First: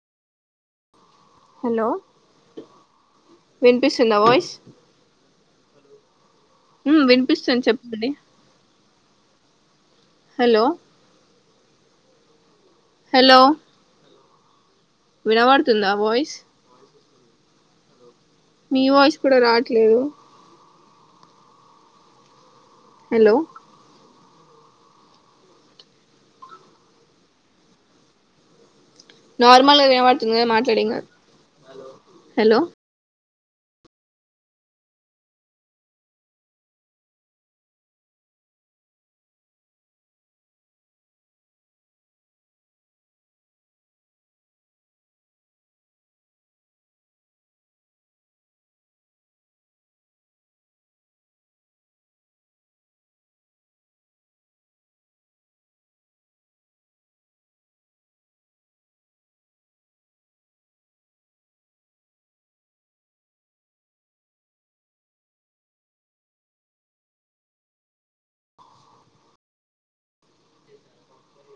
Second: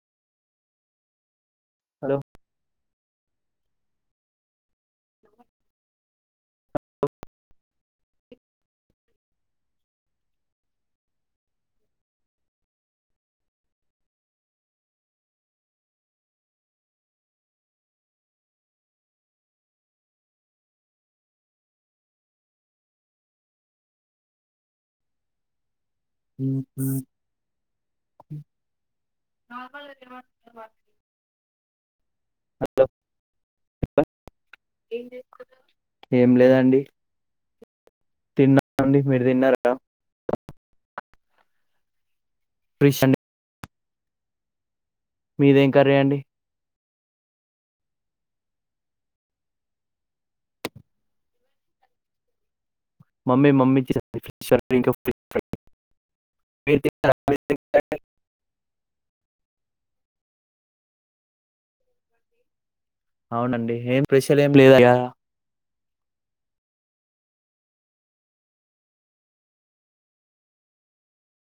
hello వినిపిస్తుంద voice ఊ వినిపిస్తుంది చెప్పండి హలో హలో వినబడుతుందా వాయిస్ మీ వాయిస్ కూడా రావట్లేదు హలో హ నార్మల్గా వినవాడుతుంది కదా మాట్లాడేమ్ కాదు హలో హలో ఏం లేదండి తిన్నా అండి మీరు తిన్నార ప్లీస్ అండి మీదేం కర్రే అండి [unintelligible] అవునండి ఏం స్పెషలు ఏమి లేద ఇగ